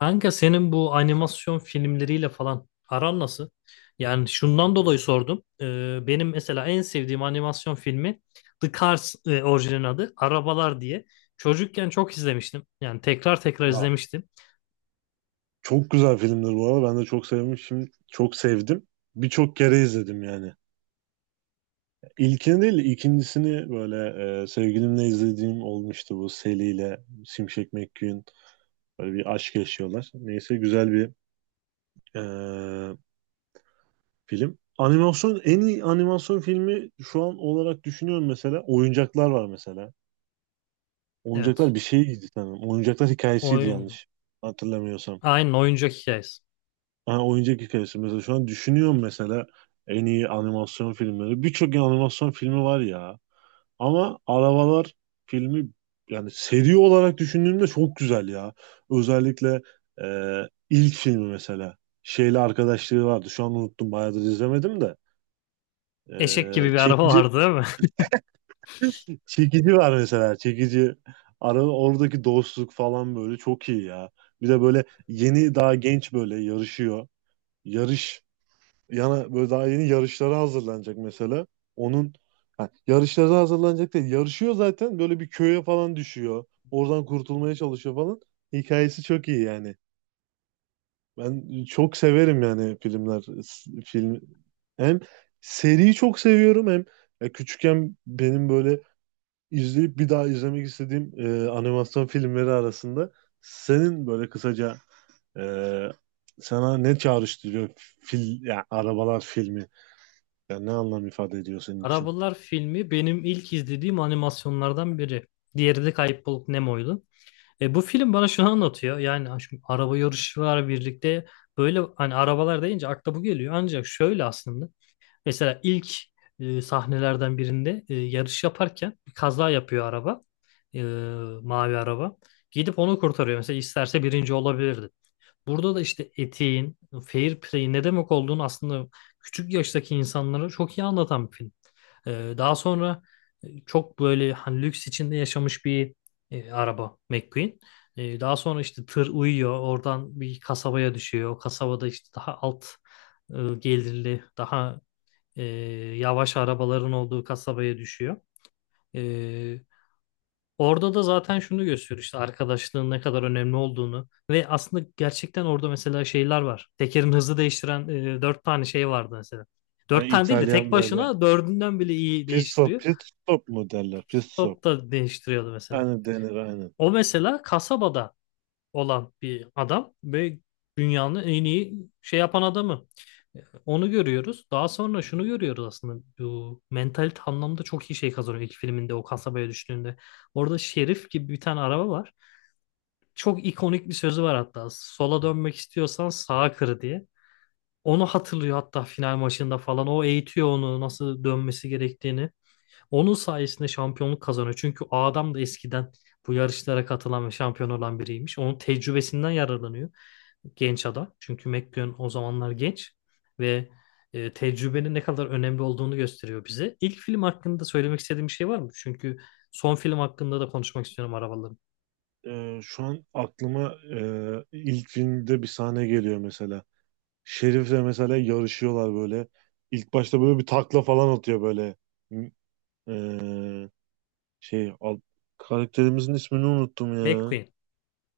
Kanka senin bu animasyon filmleriyle falan aran nasıl? Yani şundan dolayı sordum. Benim mesela en sevdiğim animasyon filmi The Cars orijinalin adı. Arabalar diye. Çocukken çok izlemiştim. Yani tekrar tekrar Ya, izlemiştim. çok güzel filmdir bu arada. Ben de çok sevmişim. Çok sevdim. Birçok kere izledim yani. İlkini değil, ikincisini böyle sevgilimle izlediğim olmuştu, bu Sally ile Şimşek McQueen. Böyle bir aşk yaşıyorlar. Neyse, güzel bir e, film. Animasyon en iyi animasyon filmi şu an olarak düşünüyorum mesela. Oyuncaklar var mesela. Evet. Oyuncaklar bir şeydi sanırım. Oyuncaklar hikayesiydi Oyun, yanlış hatırlamıyorsam. aynen oyuncak hikayesi. Ha, oyuncak hikayesi mesela şu an düşünüyorum mesela en iyi animasyon filmleri. Birçok animasyon filmi var ya. Ama Arabalar filmi yani seri olarak düşündüğümde çok güzel ya. Özellikle e, ilk filmi mesela. Şeyle arkadaşlığı vardı. Şu an unuttum. Bayağıdır izlemedim de. E, Eşek gibi bir araba çekici vardı değil mi? Çekici var mesela. Çekici. Oradaki dostluk falan böyle çok iyi ya. Bir de böyle yeni daha genç böyle yarışıyor. Yarış Yana böyle daha yeni yarışlara hazırlanacak mesela. Onun ha, yarışlara hazırlanacak değil. Yarışıyor zaten, böyle bir köye falan düşüyor. Oradan kurtulmaya çalışıyor falan. Hikayesi çok iyi yani. Ben çok severim yani film, hem seriyi çok seviyorum, hem ya küçükken benim böyle izleyip bir daha izlemek istediğim animasyon filmleri arasında. Senin böyle kısaca e, sana ne çağrıştırıyor ya arabalar filmi? Ya ne anlam ifade ediyor senin için? Arabalar filmi benim ilk izlediğim animasyonlardan biri. Diğeri de Kayıp Balık Nemo'ydu. Bu film bana şunu anlatıyor. Yani ha, şu araba yarışı var birlikte. Böyle hani arabalar deyince akla bu geliyor. Ancak şöyle aslında. Mesela ilk sahnelerden birinde yarış yaparken bir kaza yapıyor araba. E, mavi araba. Gidip onu kurtarıyor. Mesela isterse birinci olabilirdi. Burada da işte etiğin, fair play'in ne demek olduğunu aslında küçük yaştaki insanlara çok iyi anlatan bir film. Daha sonra çok böyle hani lüks içinde yaşamış bir araba McQueen. Daha sonra işte tır uyuyor, oradan bir kasabaya düşüyor. O kasabada işte daha alt gelirli, daha e, yavaş arabaların olduğu kasabaya düşüyor. Ee, orada da zaten şunu gösteriyor işte arkadaşlığın ne kadar önemli olduğunu ve aslında gerçekten orada mesela şeyler var. Tekerin hızı değiştiren dört tane şey vardı mesela. Yani Dört tane değil de tek İtalyan böyle başına dördünden bile iyi değiştiriyor. pit stop mu derler? Pit stop. Top da değiştiriyordu mesela. Yani denir, aynen. O mesela kasabada olan bir adam ve dünyanın en iyi şey yapan adamı. E, Onu görüyoruz. Daha sonra şunu görüyoruz aslında. Bu mentalite anlamda çok iyi şey kazanıyor ilk filminde o kasabaya düştüğünde. Orada Şerif gibi bir tane araba var. Çok ikonik bir sözü var hatta. Sola dönmek istiyorsan sağa kır diye. Onu hatırlıyor hatta final maçında falan. O eğitiyor onu nasıl dönmesi gerektiğini. Onun sayesinde şampiyonluk kazanıyor. Çünkü o adam da eskiden bu yarışlara katılan ve şampiyon olan biriymiş. Onun tecrübesinden yararlanıyor genç adam. Çünkü McLaren o zamanlar genç ve tecrübenin ne kadar önemli olduğunu gösteriyor bize. İlk film hakkında söylemek istediğim bir şey var mı? Çünkü son film hakkında da konuşmak istiyorum arabaların. Şu an aklıma ilk filmde bir sahne geliyor mesela. Şerif'le mesela yarışıyorlar böyle. İlk başta böyle bir takla falan atıyor böyle. E, Şey al, karakterimizin ismini unuttum ya. McQueen.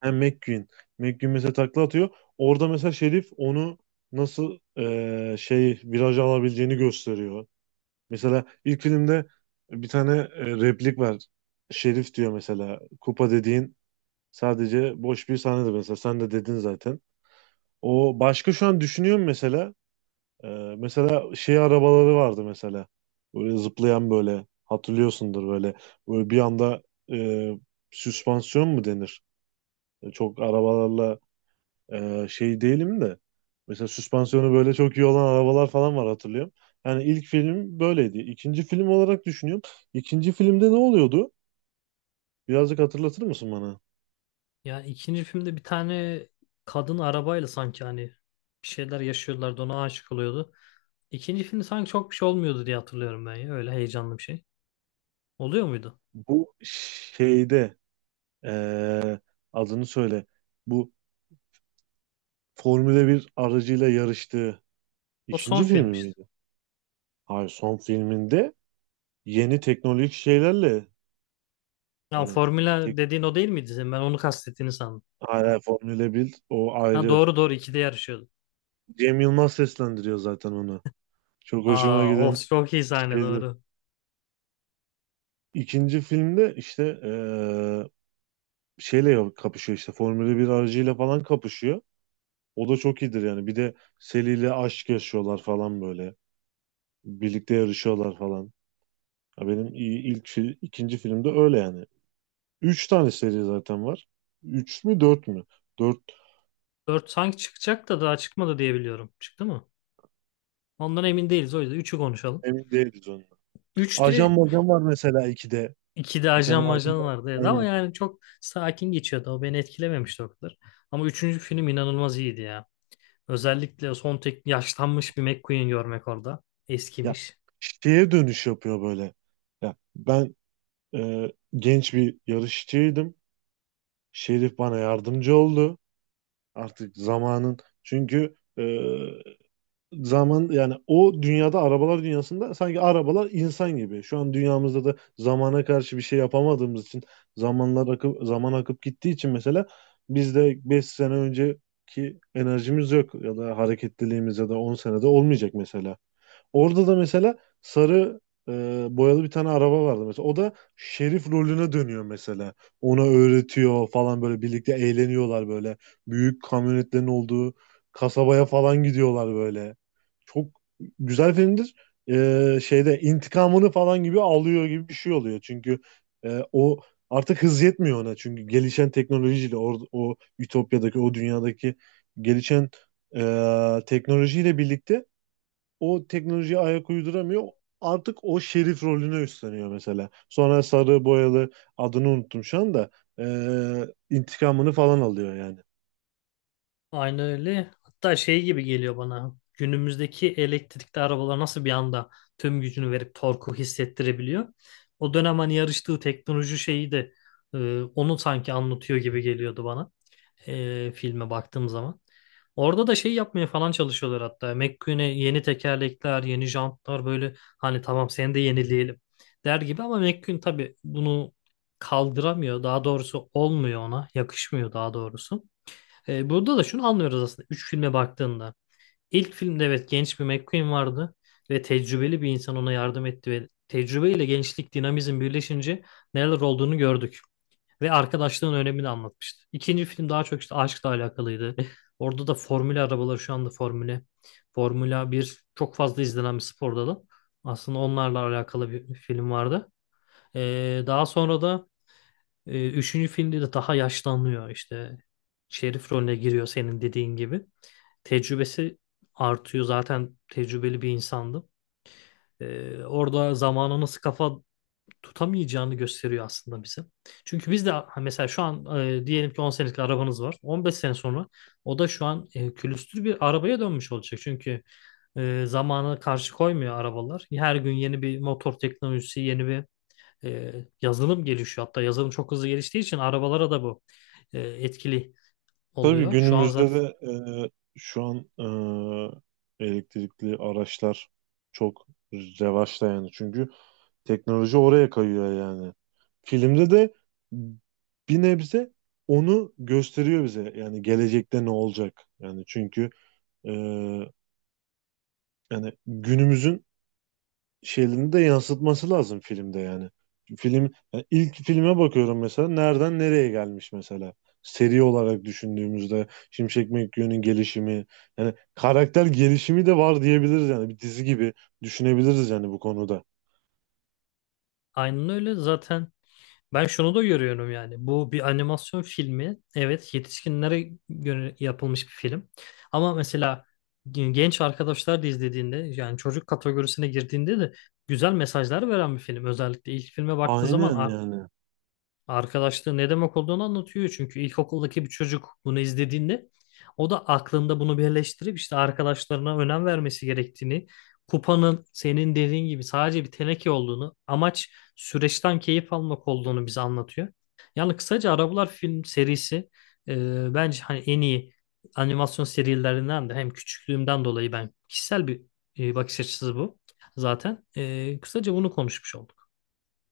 Ha, McQueen. McQueen mesela takla atıyor. Orada mesela Şerif onu nasıl şey, viraj alabileceğini gösteriyor. Mesela ilk filmde bir tane replik var. Şerif diyor mesela. Kupa dediğin sadece boş bir sahnedir mesela. Sen de dedin zaten. O başka, şu an düşünüyorum mesela. Ee, mesela şey arabaları vardı mesela. Böyle zıplayan böyle, hatırlıyorsundur böyle. Böyle bir anda e, süspansiyon mu denir? Çok arabalarla şey değilim de. Mesela süspansiyonu böyle çok iyi olan arabalar falan var, hatırlıyorum. Yani ilk film böyleydi. İkinci film olarak düşünüyorum. İkinci filmde ne oluyordu? Birazcık hatırlatır mısın bana? Ya ikinci filmde bir tane kadın arabayla sanki hani bir şeyler yaşıyorlardı ona aşık oluyordu. İkinci filmde sanki çok bir şey olmuyordu diye hatırlıyorum ben ya. Öyle heyecanlı bir şey. Oluyor muydu? Bu şeyde e, adını söyle. Bu Formula bir aracıyla yarıştığı O son ikinci film filmi işte. miydi? Hayır, son filminde yeni teknolojik şeylerle, Ya hani Formula tek, dediğin o değil miydi senin? Ben onu kastettiğini sandım. hala Formula 1, o Ha ayrı. doğru doğru ikide yarışıyordu. Cem Yılmaz seslendiriyor zaten onu. Çok hoşuma Aa, o giden çok iyi sahne şeydir. doğru. İkinci filmde işte şeyle kapışıyor, işte Formula bir aracıyla falan kapışıyor. O da çok iyidir yani. Bir de Sally ile aşk yaşıyorlar falan böyle. Birlikte yarışıyorlar falan. Ya benim iyi- ilk fi- ikinci filmde öyle yani. Üç tane seri zaten var. Üç mü dört mü? Dört, 4 sanki çıkacak da daha çıkmadı diye biliyorum. Çıktı mı? Ondan emin değiliz, o yüzden üçü konuşalım. emin değiliz onu. Ajan 3'te majan var mesela 2'de. 2'de Bir tane ajan ajan majan var. vardı, evet. Ama Aynen. yani çok sakin geçiyordu. O beni etkilememişti o kadar. Ama üçüncü film inanılmaz iyiydi ya. Özellikle son tek yaşlanmış bir McQueen görmek orada. Ya, Eskimiş. şeye dönüş yapıyor böyle. Ya ben genç bir yarışçıydım. Şerif bana yardımcı oldu. Artık zamanın, çünkü zaman, yani o dünyada, arabalar dünyasında sanki arabalar insan gibi. Şu an dünyamızda da zamana karşı bir şey yapamadığımız için, zamanlar akıp, zaman akıp gittiği için mesela bizde 5 sene önceki enerjimiz yok ya da hareketliliğimiz, ya da 10 senede olmayacak mesela. Orada da mesela sarı e, boyalı bir tane araba vardı mesela. O da şerif rolüne dönüyor mesela. Ona öğretiyor falan böyle, birlikte eğleniyorlar böyle. Büyük kamyonetlerin olduğu kasabaya falan gidiyorlar böyle. Çok güzel filmdir. Şeyde intikamını falan gibi alıyor gibi bir şey oluyor. Çünkü o, artık hız yetmiyor ona. Çünkü gelişen teknolojiyle o Ütopya'daki o dünyadaki gelişen teknolojiyle birlikte o teknolojiye ayak uyduramıyor. Artık o şerif rolüne üstleniyor mesela. Sonra sarı boyalı, adını unuttum şu anda. İntikamını falan alıyor yani. Aynı öyle. Hatta şey gibi geliyor bana. Günümüzdeki elektrikli arabalar nasıl bir anda tüm gücünü verip torku hissettirebiliyor. O dönem hani yarıştığı teknoloji şeyi de onu sanki anlatıyor gibi geliyordu bana filme baktığım zaman. Orada da şey yapmaya falan çalışıyorlar hatta. McQueen'e yeni tekerlekler, yeni jantlar böyle hani tamam seni de yenileyelim der gibi ama McQueen tabii bunu kaldıramıyor. Daha doğrusu olmuyor ona, yakışmıyor daha doğrusu. Burada da şunu anlıyoruz aslında üç filme baktığında. İlk filmde evet genç bir McQueen vardı ve tecrübeli bir insan ona yardım etti ve tecrübeyle gençlik dinamizm birleşince neler olduğunu gördük ve arkadaşlığın önemini anlatmıştı. İkinci film daha çok işte aşkla alakalıydı. Orada da formül arabaları şu anda formüle Formula bir çok fazla izlenen bir spor dalı. Aslında onlarla alakalı bir film vardı. Daha sonra da üçüncü filmde de daha yaşlanıyor işte şerif rolüne giriyor senin dediğin gibi. Tecrübesi artıyor. Zaten tecrübeli bir insandı. Orada zamana nasıl kafa tutamayacağını gösteriyor aslında bize. Çünkü biz de ha, mesela şu an diyelim ki 10 senelik arabanız var. 15 sene sonra o da şu an külüstür bir arabaya dönmüş olacak. Çünkü zamana karşı koymuyor arabalar. Her gün yeni bir motor teknolojisi, yeni bir e, yazılım gelişiyor. Hatta yazılım çok hızlı geliştiği için arabalara da bu etkili Tabii oluyor. Şu an günümüzde zaten de e, şu an elektrikli araçlar çok revaçta yani. Çünkü teknoloji oraya kayıyor yani. Filmde de bir nebze onu gösteriyor bize. Yani gelecekte ne olacak? Yani çünkü e, yani günümüzün şeylerini de yansıtması lazım filmde yani. Film, yani ilk filme bakıyorum mesela, nereden nereye gelmiş mesela. Seri olarak düşündüğümüzde Şimşek McQueen'in gelişimi, yani karakter gelişimi de var diyebiliriz yani, bir dizi gibi düşünebiliriz yani bu konuda. aynen öyle. Zaten ben şunu da görüyorum yani. Bu bir animasyon filmi. Evet, yetişkinlere göre yapılmış bir film. Ama mesela genç arkadaşlar da izlediğinde yani çocuk kategorisine girdiğinde de güzel mesajlar veren bir film. Özellikle ilk filme baktığın zaman Aynen yani. arkadaşlığı ne demek olduğunu anlatıyor. Çünkü ilkokuldaki bir çocuk bunu izlediğinde o da aklında bunu birleştirip işte arkadaşlarına önem vermesi gerektiğini, kupanın senin dediğin gibi sadece bir teneke olduğunu, amaç süreçten keyif almak olduğunu bize anlatıyor. Yani kısaca Arabalar film serisi bence hani en iyi animasyon serilerinden de hem küçüklüğümden dolayı ben kişisel bir bakış açısı bu zaten. Kısaca bunu konuşmuş olduk.